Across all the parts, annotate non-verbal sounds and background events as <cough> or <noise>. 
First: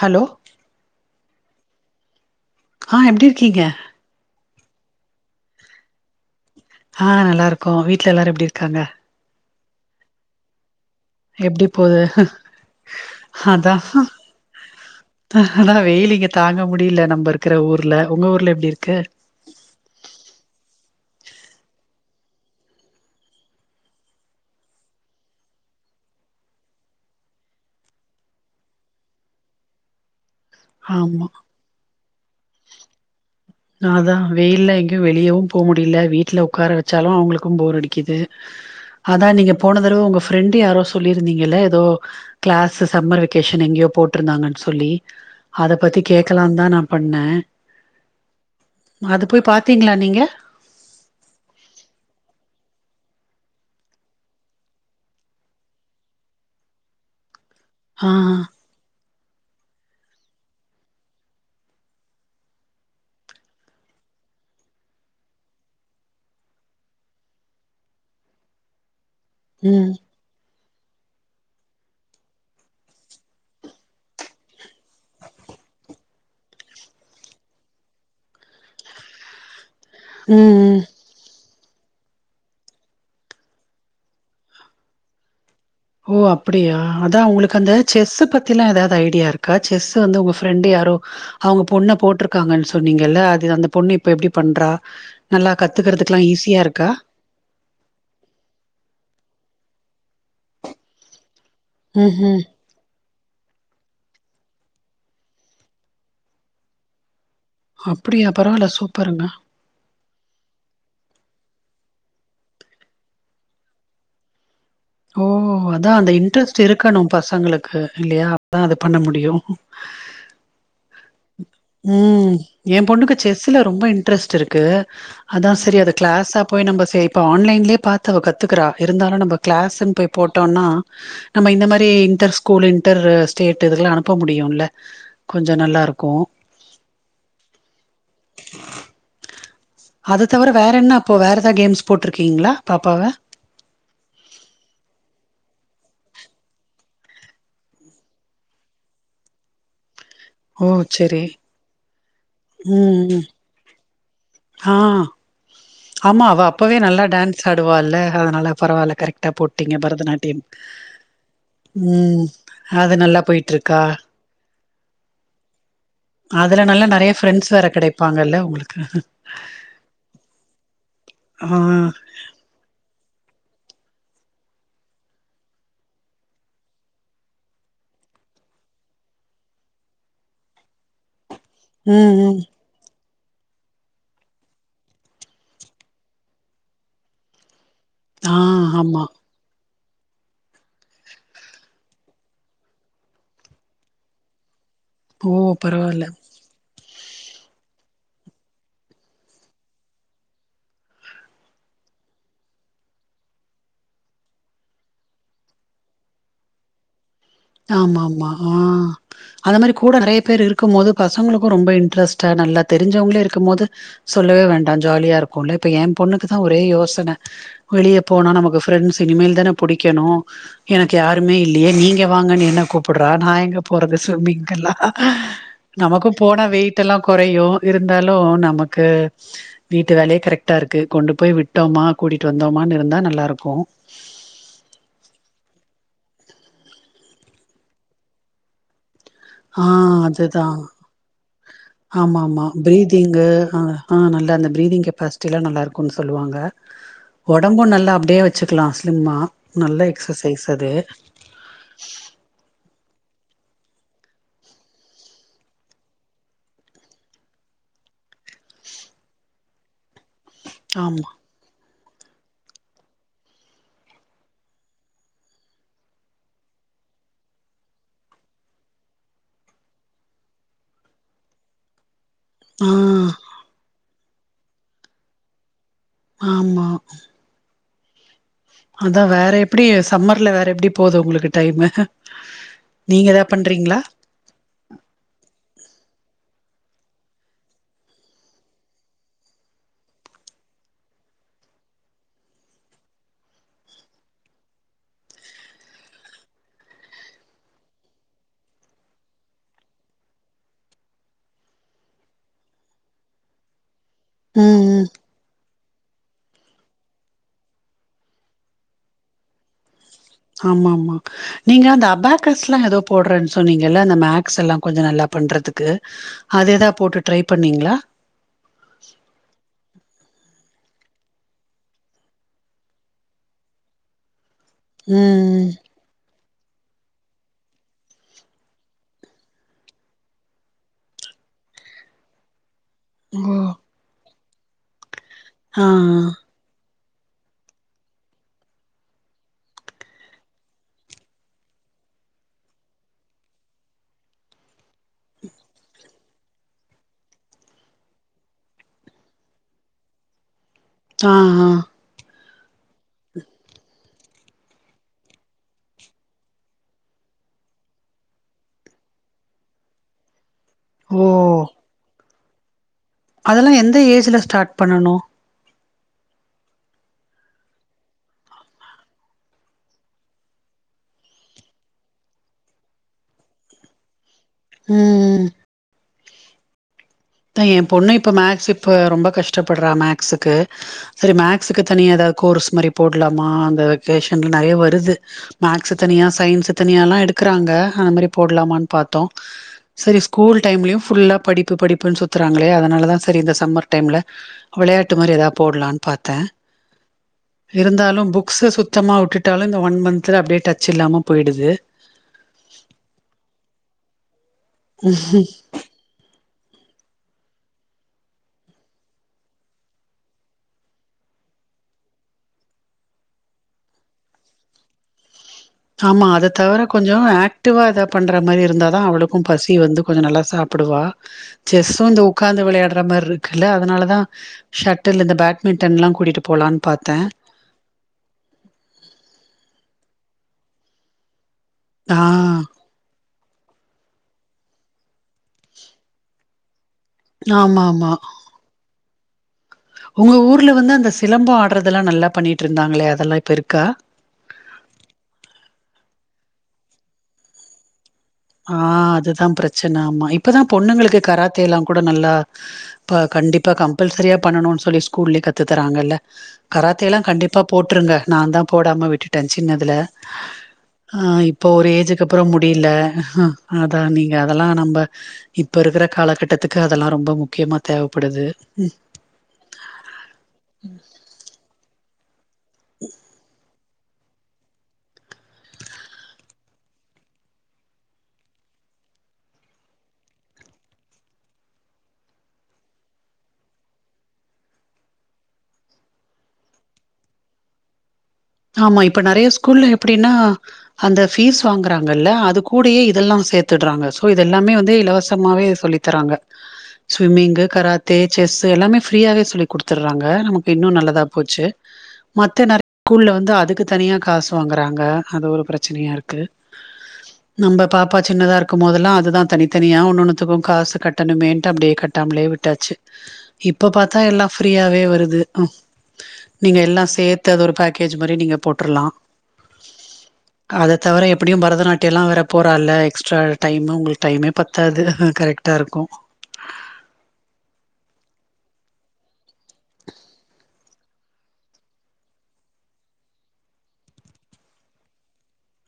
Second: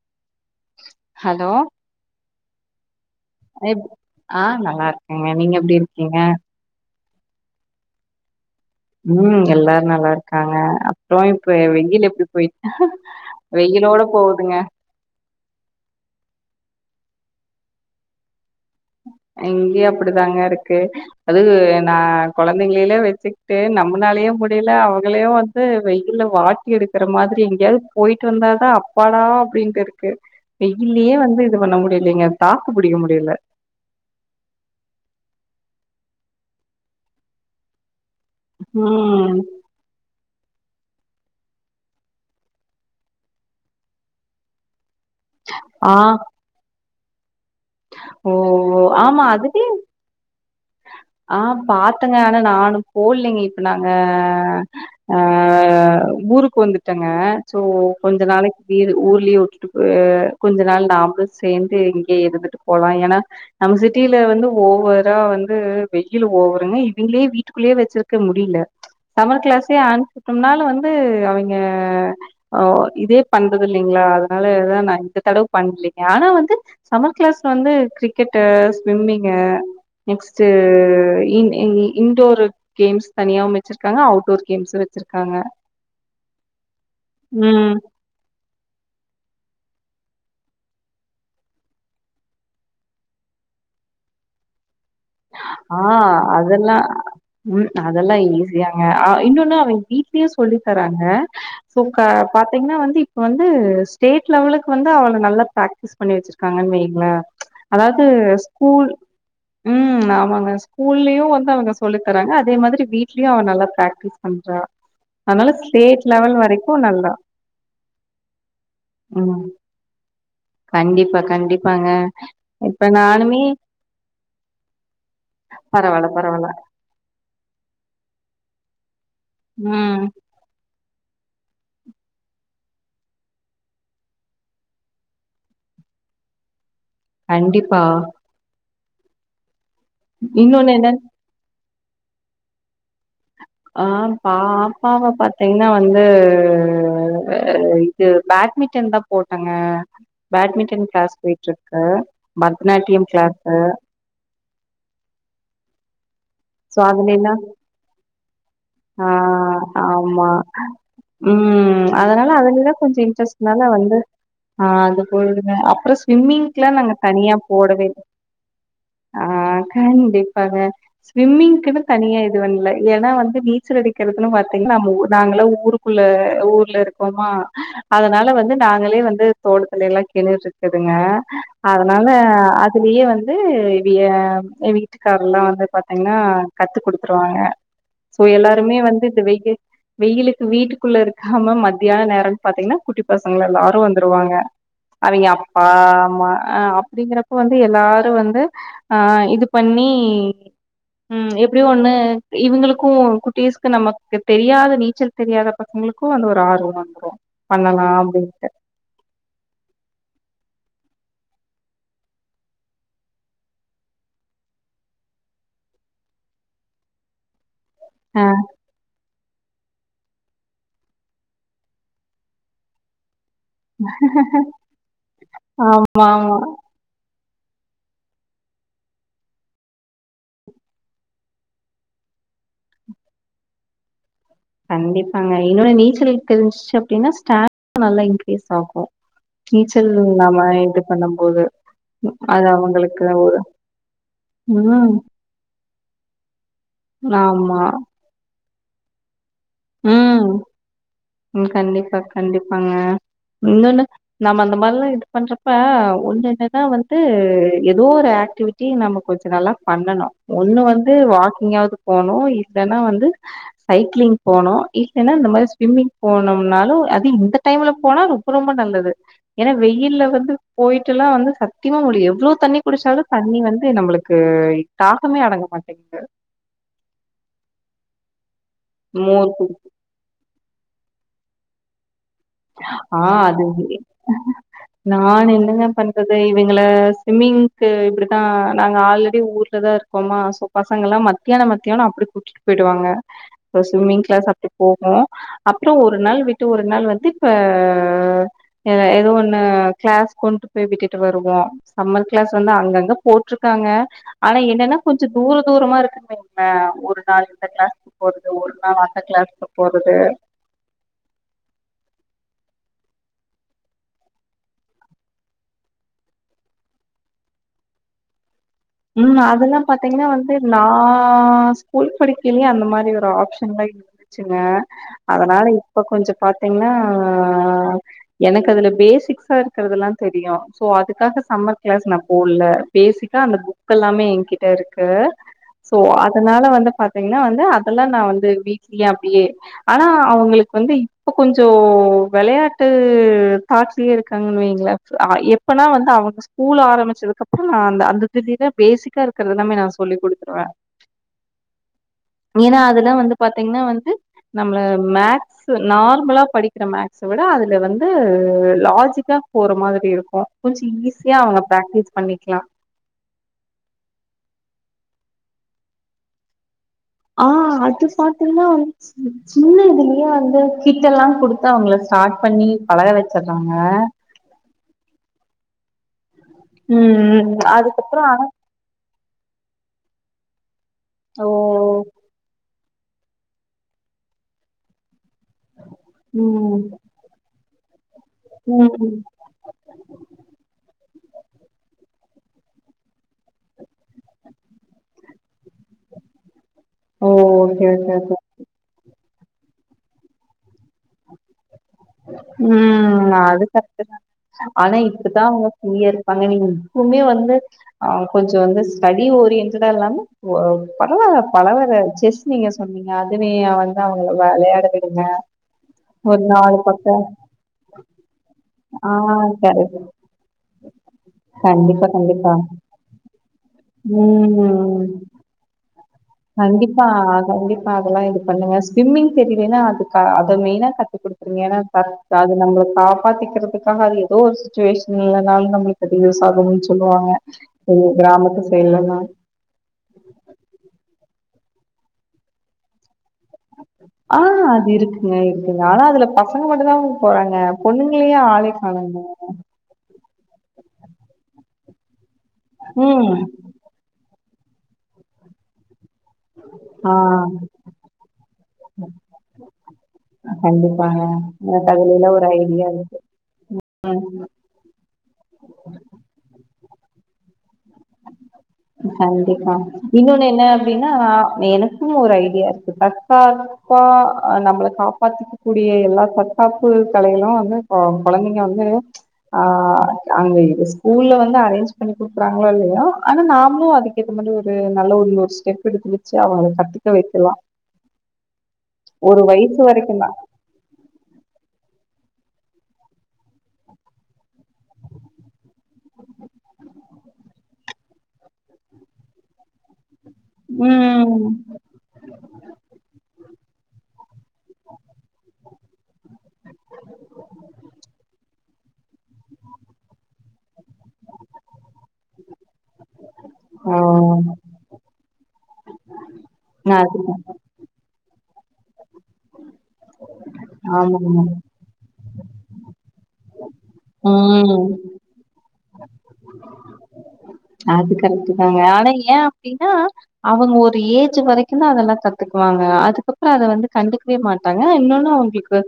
Hello hello ஆ எப்டி இருக்கீங்க எப் ஆ நல்லா இருக்கேங்க நீங்க எப்டி இருக்கீங்க ஹா நல்லாருக்கோ வீட்ல எல்லாரு எப்டி இருக்காங்க உம் எல்லாரு நல்லாருக்காங்க ப்றோ இப் எப்டி போது வெயில்ல எப்டி போயிட் அதா வெயிலோட போகுதுங்க வெயில் இங்க தாங்க முடியல நம்ம இருக்குற ஊர்ல உங்க ஊர்ல எப்டி இருக்கு இங்கயே அப்டிதாங்கருக்கு அது நா கொழந்தைங்களிலே வச்சுட்டு நம்னாலே முடியல அவங்களையு வந் இப்ப வெயில்ல வாட்டி எடுக்குற மாத்ரி எங்கயாவ்து போயிட்டு வந்தாதா அப்பாடா அபடின்ட்டு இருக்கு வெயில்லயே ஆமா வந்து இது பண்ண முடியலீங்க தாக்கு புடிக்க முடியல நா தா வெயில்ல எங்கேயு வெளியவு போ முடியல வீட்ல உக்கார வெச்சாலு அவுங்களுக்கு போர் அடிக்குது அதா ம் நீங்க போன தடவ உங்க ஃப்ரெண்டு யாரோ சொல்லியிருந்தீங்கல்ல எதோ க்ளாஸ்ஸீ சம்மர் வெகேஷன் எங்கேயோ போட்ருந்தாங்கன்னு சொல்லி அத ஆ பத்தி கேக்கலாந்தா நா பண்ணே ஓ ஓ அது போய் பாத்தீங்களா நீங்க ஆ பாத்தேங்க ஆனா நானு போட்லைங்க இப்ப நாங்க அ ஊருக்கு வந்துட்டேங்க சோ ஆ கொஞ்சோ நாளைக் ஏது ஊர்லயே வுட்டுட்டு போ கொஞ்ச நாள் நாமளும் சேந்து இங்கயே இருந்துட்டு போலா ஏன்னா நம்ம சிட்டியில வந்து ஓவரா வந் து வெய்யிலு ஓவருங்க இவுங்களே வீட்டுக்குள்ளேயே வச்சிருக்க முடியல சமர் க்ளாஸே ம் ஆன் கஷ்டம்னாலு வந்து அவிங்கே ஓ இதே பண்றது இல்லைங்களா அத்னால தா இந்த தடவ பண்லைங்க ஆனா வந்து சம்மர் க்ளாஸ்ல வந்து கிரிக்கெட்டு ஸ்விம்மிங்கு நெக்ஸ்ட்டு ம் ம் ஈங் ங்கு இன்டோர் கேம்ஸ் தனியாவும் வெச்சிருக்காங்க அவுட்டோர் கேம்ஸ் வச்சிருக்காங்க ஓ அப்டியா அதா ஒங்களுக்கு அந்த ம் செஸ் பத் பத்திலா ஏதாவ்து ஐடியா இருக்கா செஸ்ஸு வந்து உங்க ஃப்ரெண்டு் யாரு அவுங்க பொண்ண போட்ருக்காங்கன்னு சொன்னீங்கல்ல அது அந்த பொண்ணு இப்ப எப்டி பண்றா நல்லா ஆ கத்துக்கிறதுக்கெலா ஈஸியா அதெல்லா இருக்கா ம் அதெல்லா ஈஸியாங்க அ இன்னொன்னு அவே வீட்லயே சொல்லி தர்றாங்க சோங்கா பாத் ம்ஹ்ம். பாத்தீங்கன்னா வந்து இப்ப வந்து ஸ்டேட் லெவலுக்கு வந்து அவள நல்லா பிராக்டிஸ் பண்ணி வெச்சிருக்காங்கன்னு வெய்ங்ளே அதாவ்து அப்படியா? பரவால்ல ஸ்கூல் சூப்பருங்க. ம் அமங்க ஸ்கூல்லயு வந்து அவுங்க சொல்லி தராங்க அதே மாதிரி வீட்லயு அவ நல்லா பிரக்டிஸ் பண்றா அதனால ஓஹோ அதா ஸ்டேட் அந்த லெவல் இன்ட்ரெஸ்ட் வரைக்கு இருக்கணு நல்லா பசங்களுக்கு இல்லையா <inaudible> அத பண்ண முடியு ம் கண்டிப்பா கண்டிப்பாங்க ம் எ இப்ப பொண்ணுக்கு நானுமே செஸ்ல ரொம்ப இன்ட்ரெஸ்ட்ருக்கு அதா செரி அது பரவால்ல க்ளாஸா பரவால்ல போய் நம்ம சே ப்போ ஆன்லைன்லே பாத்த அவ கத்துகறா இருந்தாலு நம்ம க்ளாஸுன் ம் போய் போட் டோனா நம்ம இந்த மாரி இன்டர் ஸ்கூலு இன்டரு ஸ்டேட்டு இதுலேலா அனுப்ப முடியுல்ல கொஞ்ச நல்லா இருக்கு கண்டிப்பா அத தவிர வேற இன்னொன்னு என்ன என்னன் அப்போ வேற எதாவ் கேம்ஸ் போட்ருக்கீங்ளா பாப்பாவ ஆ பாப்பாவ பாத்தீங்கன்னா வந்து இது பேட்மிண்டன் தா போட்டங்க ஓ பேட்மிண்டன் க்ளாஸ் சரி போயிட்ருக்கு ம் பரதநாட்டியம் ம் க்ளாஸ்சு ஆ ஆமா அவ அப்பவே சோ நல்லா அதுலேல்லாம் டான்ஸ் ஆடுவால்ல அதனால பரவால்ல ஆ கரெக்டா போட்டீங்க ஆமா. பரதநாட்டியம் ம் அதனால அதுலிலா அது கொஞ்ச நல்லா போயிட்டு இன்ட்ரெஸ்ட்னால இருக்கா வந்து ஆ அதுபோதுங்க அப்புற அதுல ஸ்விம்மிங்க்லா நல்லா நாங்க நெறைய தனியா ஃப்ரெண்ட்ஸ் வேற போடவேல்ல கிடைப்பாங்கல்ல உங்களுக்கு ஆ கண்டிப்பாங்க ஆ ஸ்விம்மிங்குனு தனியா இது பண்ல ஏனா வந்து நீச்சல் அடிக்கிறதுன்னு பாத்தீங்கன்னா நம்ம ஊ நாங்கள்லா ஊருக்குள்ள ஊர்ல இருக்கோமா அதனால வந்து நாங்களே வந்து தோடத்திலலா கிணறு இருக்குதுங்க அதனால ம் ம் அதுலயே வந்து இவிய எ வீட்டுக்காரெல்லா வந்து பாத் கன்னா கத்து குடுத்துருவாங்க சோ ஆ எல்லாருமே ஆமா வந்து இந்த வெயில் வெயிலுக்கு வீட்டுக்குள்ள இருக்காம மத்தியான நேரம் பாத்தீங்ன்னா குட்டி பசங்க எல்லாரு வந்துருவாங்க அவிங்க ஓ அப்பா பரவால்ல அம்மா அ அப்டிங்கறப் ப வந்து எல்லாரு வந்து ஆ இது பண்ணி ம் எப்டியு ஒண்ணு இவுங்களுக்கு குட்டீஸ்க்கு நமக்கு தெரியாத நீச்சல் தெரியாத பசங்களுக்கு அந்த ஒரு ஆர்வோ வந்துரு ஆமாமா ஆ அத மாரி கூட நெறைய பேர் இருக்கும் போது பசங்களுக்கு ரொம்ப இன்ட்ரெஸ்ட்டா நல்லா தெரிஞ்சவங்களே இருக்கும் போது சொல்லவே வேண்டா ஜாலியா இருக்குல்ல இப்ப எ பொண்ணுக்குதா ஒரே யோசன வெளிய போனா ஆமா நமக்கு ஃப்ரெண்ட்ஸ் இனிமேல் தான புடிக்கணு எனக்கு யாருமே இல்லியே நீங் இங்க வாங்கன் என்ன கூப்புட்ற நா எங்க போறது ஸ்விமிங்க்கெல்லா நமக்கு ஆமா போன வெய் டெல்லா கொறையு இருந்தாலு நமக்கு வீட்டு வேலயே கரெக்டா இருக்கு கொண்டு போய் விட்டோமா கூட்டிட்டு வந்தோமனு இருந்தா நல்லா இருக்கு கண்டிப்பாங்க என்னோட நீச்சலிங் தெரிஞ்சிச்சு அப்டின்னா ஸ்டா <inaudible> னா நல்லா இன்க்ரீஸ் ஆகு ஆ நீச்சல் நாம இது பண்ணும் போது ஆமா ஆமா பீரித்ங்கு ஆ ஆ நல்லா அந்த பீரிதிங் ம் கெப்பாசிட்டி எல்லா நல்லா இருக்குன் சொல்லுவாங்க ஆமா ஒடம்பு நல்லா அப்டியே வெச்சுக்கலா ஸ்லிம்மா நல்லா ம் எக்சசைஸ் அது ம் கண்டிப்பா கண்டிப்பாங்க இன்னொன்னு நம்ம அந்த மாரில்லா இது பண்றப்ப ஒன்னொன்னுதா வந்து எதோ ஒரு ஆக்டிவிட் டி நம்ம கொஞ்ச நல்லா பண்ணனு ஒண்ணு வந்து ஆமா வாக்கிங்காவ்து போணு இல்லன்னா வந்து சைக்ளிங் போணு இல்லன்னா இந்த மாரி ஸ்விம்மிங் போனம்னாலு அது இந்த டைம்ல போனா ரொம்ப ரொம்ப நல்லது ஏனா வெயில்ல வந்து போயிட்டுல்லா வந்து சத்தியமா முடிய எவ்ளோ தண்ணி ஆ குடிச்சாலு தண்ணி வந்து நம்பளுக்கு தாகமே அடங்க மாட்டேங்கு ஆமா அதா மோர் வேற குடி எப்டி சம்மர்ல வேற எப்டி போது உங்களுக்கு டைமு ஆ நீங்க ஏதா அது பண்றீங்களா நான் என்னங்க பண்றது இவங்கள ஸ்விம்மிங்க்கு இப்டிதா நாங்க ஆல்ரெடி ஊர்ல தா இருக்கோ அப்பமா சோ பசங்கல்லா மத்தியானோ மத்தியானோ அப்டி கூட்டிட்டு போயிடுவாங்க ஸ்விம்மிங் கிளாஸ் அப்டி போகு அப்புறோ ஒரு நாள் விட்டு ஒரு நாள் வந்து அ ஏதோ ஒண்ணு கிளாஸ் கொண்டு போய் விட்டுட்டு வருவோ சம்மர் கிளாஸ் வந்து அங்கங்க போட்டிருக்காங்க ஆனா ம் என்னன்னா ம் கொஞ்ச தூர தூரமா இருக்கு மீ ஒரு நாள் எந்த கிளாஸ்கு்க்கு போறது ஒரு நாள் அந்த கிளாஸ்கு போரது ஆமா ஆமா நீங்க அந்த அபாக்கஸ்ல்லா ஏதோ போடுறன்னு சொன்னீங்கல்ல அந்த மேக்ஸ் எல்லா கொஞ்ச நல்லா பண்றதுக்கு அதேதா போட்டு ட்ரை பண்ணீங்களா ம் அதெல்லாம் பாரத்தீங்கன்னா வந்து நா ஸ்கூல் படிக்கிலயே அந்த மாதிரி ஒரு ஆப்ஷன்லய் இரு ச்சுங்க அதனால ம் இப்ப கொஞ்சம் பாத்தீங்கன்னா எனக்கு அதுல பேசிக்ஸா இருக்கறதுெல்லா தெரியு சோ அதுக்காக சம்மர் கிளாஸ் நா போல பேசிக்கா ம் அந்த ஓ புக் எல்லாமே என்கிட்ட இருக்கு ஆ சோ அதனால வந்து பார்த் அத்தீங்கன்னா வந்து அதெல்லா நா வந்து வீக்ஸ்லி அப்டியே ஆனா அவங்களுக்கு வந்து இப்ப கொஞ்சம் வளையாட்டு தாட்ஸ்லயே இருக்காங்கன்னு வைங்களே ஆ எப்பனா வந்து அவங்க ஸ்கூல் ஆரம்பிச்சதுக்குப்புறோ நா அந்த அந்த தேதிதா பேசிக்கா இருக்கறது எல்லாமே நா சொல்லி் கொடுத்துருவே ஆ ஹா ஏன்னா அதுலா வந்து பாத்தீங்கன்னா வந்து நம்மள மேக்ஸ் ஸ் நார்மலா படிக்கிற மேக்ஸ விட அதுல வந்து லாஜிக்கா போற மாதிரி இருக்கு கொஞ்ச ஓ ஈஸியா அவங்க பிராக்டிஸ் பண்ணிக்கலா அதெல்லா எந்த ஏஜ்ல ஸ்டார்ட் பண்ணனு ஆ அது பாத்திங்ன்னா வந்து சின்ன இதுலயே வந்து கிட் எல்லா குடுத்து அவங்கள ஸ்டார்ட் பண்ணி பழக வச்சறாங்க ம் ம் தா எம் பொண்ணு அதுக்கப்புற இப்ப ஆனா மேக்சுப் இப்ப ரொம்ப கஷ்டப்படுறா மேக்ஸுக்கு சரி ஓ மேக்ஸுக்கு தனியா ஏதா கோர்ஸ் மாதிரி போடலாமா அந்த வெக்கேஷன்ல நறைய வருது மேக்ஸு தனியா சயின்ஸு ம் தனியால்லா எடுக்கிறாங்க அந்த மாதிரி போடலாமான்னு ம் பார்த்தோ சரி ஸ்கூல் டைம்லயு ஃபுல்லா படிப்பு படிப்பு அப்டின்னு சுத்துறாங்களே அதனால தா சரி இந்த சம்மர் டைம்ல விளையாட்டு மாதிரி எதா போடலாம்னு பார்த்தே ஓ ஓகே ஓகே இருந்தாலு ஓகே புக்ஸ் சுத்தமா விட்டுட்டாலு இந்த ஒன் மந்த்து அப்டியே டச் இல்லாம போயிடுது ம் நா அதுகாகதா ஆனா இப்பதா அவங்க ய இருப்பாங்க நீங்க எப்பவுமே வந்து அ கொஞ்சம் வந்து ஸ்டடி ஓரியன்டடா இல்லாம ஓ பலவர பலவர செஸ் நீங்க சொன்னீங்க அதுனேய வந்து அவங்கள வளையாட விடுங்க ஆமா ஒரு அத நாலு தவர கொஞ் பக்கோ ஞ்சோ ஆக்டிவா எதா பண்ற மாதிரி இருந்தா தா ஆ அவளுக்கு பசி கரெக்ட் வந்து கொஞ்சோ நல்லா சாப்பிடுவா செஸ் கண்டிப்பா வந்து கண்டிப்பா ஊக்காந்து வெளையா ட்ற மாரி இருக்குல்ல அதனாலதான் ம் ஷட்டில் இந்த பேட்மிண்டன்ல்லா கூட்டிட்டு போலான்னு கண்டிப்பா பாத்தே கண்டிப்பா அதெல்லா இது பண்ணுங்க ஸ்விம்மிங் தெரியலேன்னா அது அத மெயினா கத்துக்குடு எனா ஆ சத் அது நம்பளக் காப்பாத்திக்கிறதுக்காக அயே தோ ஒரு சுச்சுவேஷன்னில்லனாலு நம்புளுக்கு அது யூஸ் ஆகும்ச்சு சொல்லுவாங்க ஆமா எ ஆமா கிராமத்து சைல்லலா உங்க ஊர்ல வந்து அந்த சிலம்போ ஆட்றதெல்லா நல்லாப் பண்ணிட்ருந்தாங்ளே அதெல்லா இப்ப இருக்கா ஆ அது இருக்குங்க இருக்குங்க ஆனா அதுலப் பசங்க மட்டுந்தாம் போறாங்க பொண்ணுங்ளுயு ஆ ஆ அதுதாம் பிரச்சன ஆமா இப்பதாப் பொண்ணுங்களுக்கு கராத்தே எல்லாங் கூட நல்லா இப்ப ம். கண்டிப்பா கம்பல்சரியா பண்ணனுன் சொல்லி ஸ்கூல்லியே கத்து தறாங்கல்ல ஆ கராத்தேலாங் கண்டிப்பா போட்ருங்க நாந்தா போடாம விட்டுட்டே சின்னதுல கண்டிப்பாங்க. ஆ இப்போ ஒரு எனக்கு அதுலல்லா ஒரு ஏஜுகுகப்புறோம் ஐடியா முடியில இருக்கு. அதா நீங்க அத லா நம்ப இப்ப இருகற காலகட்டத்துக்கு அதெல்லா ரொம்ப முக்கியமாத் தேவப்படுது கண்டிப்பா இன்னொனு என்ன அப்டினா எனக்கும் ஒரு ஐடியாருக்கு தக்கா ப்பா அ நம்பளக் காப்பாத்திக்கக்கூடிய எல்லா தற்காப்பு கலைகளு வந்து இப்போ கொழந்தைங்க வந்து ஆ அங்க இது ஸ்கூல்ல வந்து அரேஞ்ச் பண்ணி குடுக்றாங்ளோ இல்லையோ ஆனா நா னு அதுக்கு ஏத்த மாரி ஒரு நல்ல ஒரு ஒரு ஸ்டெப் எடுத்துச்சு அவங்க கத்துக்க வெக்கலா ஆமா இப்ப நெறைய ஸ்கூல்ல வரைக்கும் எப்டினா தான். அந்த ஃபீஸ் வாங்கறாங்கல்ல அதுக் கூடியே இது எல்லா சேத்துட்றாங்க சோ இது எல்லாமே வந்து இலவசமாவே சொல்லித் தராங்க ஸ்விம்மிங்கு கராத்தே செஸ்சு எல்லாமே ஃரீயாவே சொல்லித் குடுத்துர்றாங்க நமக்கு இன்னு நல்லதாப் ம். போச்சு மத்த நெற கூல்ல வந்து அதுக்கு தனியா காசு வாங்கறாங்க அது ஒரு பிரச்சனையாருக்கு நம்ப பாப்பா சின்னதா இருக்கும் மோதெல்லா அதுதா தனித்தனியா ஒன்னொன்னுத்துக்கு காசு கட்டணுமேன்ட்டு அப்டியேக் கட்டாம்லே விட்டாச்சு இப்ப ஆ பாத்தா எல்லா ஃப்ரீயாவே வருது அ நீங்க எல்லா அதுதா சேத்து அது ஒரு கேஜூ மாரியே நீங்க போட்ரலா அதத் தவர ஆமாங்க எப்புடியும் பரதநாட்டியல்லா வேறப் போறா இல்ல எக்ஸ்ட்ரா டைமு உங்குள் டைமே ம் பத்தாது கரெக்ட்டா இருக்கு அது கரெக்ட்டுதாங்க ஆனா ஏ அப்டினா அவுங்க ஒரு ஏஜூ வரைக்குந்தா அதெல்லா கத்துக்வாங்க அதுக்கப்றோ அத வந்து கண்டுக்வே மாட் ட்டாங்க இன்னொன்னு அவுங்ளுக்கு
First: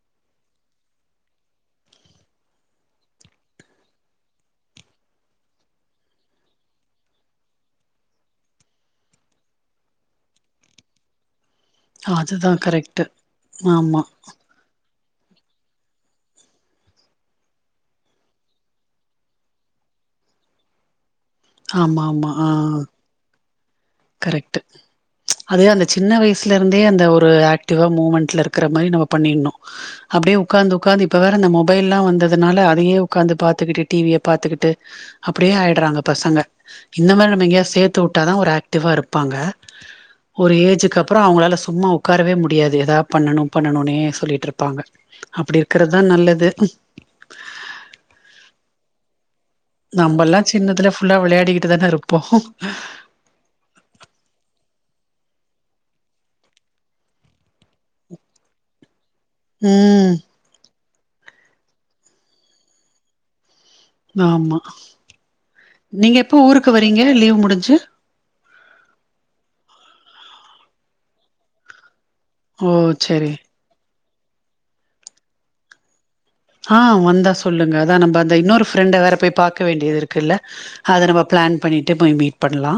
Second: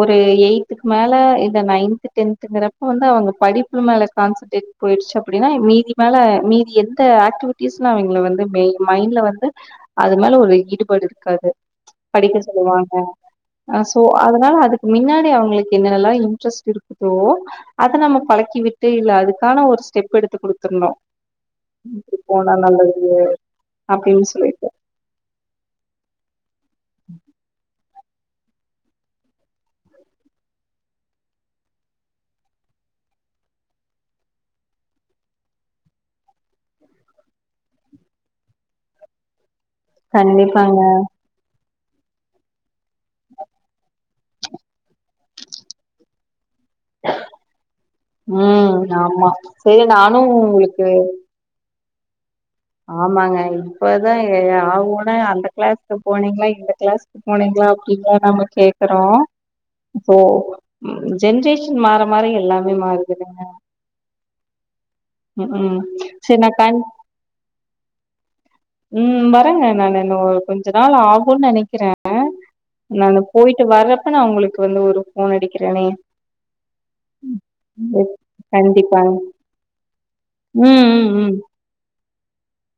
ஒரு எயித்துக் மேல இத நைன்த்து டென்த் ட்டுங்கிறப்ப வந்து அவுங்க படிப்புல மேல கான்சன்ட்ரேட் போயிடுச்சு அப்டினா மீதி மேல மீதி எந்த ஆக்டிவிட் ட்டீஸ்லா அவிங்ள வந்து மெய் மைண்ட்ல வந்து அது மேல ஒரு ஈடுபாடு இருக்காது படிக்க அதுதான் சொல்லுவாங்க கரெக்ட்டு அ சோ ஆமா அதனால அதுக் கு மின்னாடி அவுங்ளுக்கு என்னனெல்லா இன்ட்ரெஸ்ட் இருக்குத் சோ அத நம்ம பழக்கி விட்டு இல்ல அதுக்கான ஒரு ஸ்டெப் எடுத்து குடுத்துர்னு ஆமா இது ஆமா ஆ போனா நல்லது அப்டின் கரெக்ட் சொல்லிட்டு அது அந்த சின்ன வயசுல இருந்தே அந்த ஒரு ஆக்டிவா மூமெண்ட்ல இருக்கிற மாரி நம்ம பண்ணிடணு அப்டியே உக்காந்து உக்காந்து இப்ப வேற அந்த மொபைல்லா வந்ததனால அதையே உக்காந்து பாத்துகிட்டு டி வியப் பாத்துகிட்டு அப்டியே ஆயிட்றாங்க பசங்க இந்த மாரி நம்ம எங்கியா சேத்து வுட்டாதா ஒரு ஆக் டிவா இருப்பாங்க ஒரு கண்டிப்பாங்க ஏஜுக்குப்றோ அவுங்களால சும்மா உக் உக்காரவே முடியாது எதாப் பண்ணணு பண்ணணுனே சொல்லிட்ருப்பாங்க அப்டி இருக்கறதுதா நல்லது ம் ஆமா செரி நானு நம்பல்லா உங்களுக்கு சின்னதுல ஃபுல்லா விளையாகிடிட்டுதானே இருப்போ ஆமாங்க இப்பதா எ ஆ ஊனா அந்த கிளாசுக்கு போனீங்ளா இல்ல இந்த கிளாச் போனிங்லா அப்டிதா நம்ம கேக்கறோ ம் தோ ம் ஜென்ரேஷன் மாற மாற எல்லாமே மாறுதுல்லங்க ஆமா ம் ம் நீங்க செரி எப்போ நா ஊருக்கு கண் வரீங்க லீவ் முடிஞ்சு ம் வரேங்க நா என்ன கொஞ்ச நாள் ஆகும்ன்னு நினைக்கிறே ஓ ந செரி போயிட் டு வர்றப்ப நா உங்களுக்கு வந்து ஒரு ஃபோன் அடிக்கிறேனே ஆ வந்தா சொல்லுங்க அதா நம்ம அந்த இன்னொரு ஃப்ரெண்ட கண்டிப்பாங்க வேற போய் பாக்க வேண்டியது இருக்குல்ல ம் அத நம்ம ம் பிளான் பண்ணிட்டு போய் மீட் பண்ணலா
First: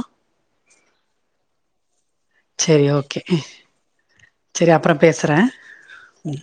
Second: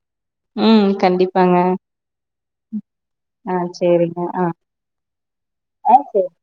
ம் கண்டிப்பாங்க சேரி ஓகே ஆ சேரிங்க ஆ சேரி அப்புறோ பேசறே ஆ சேரி ம்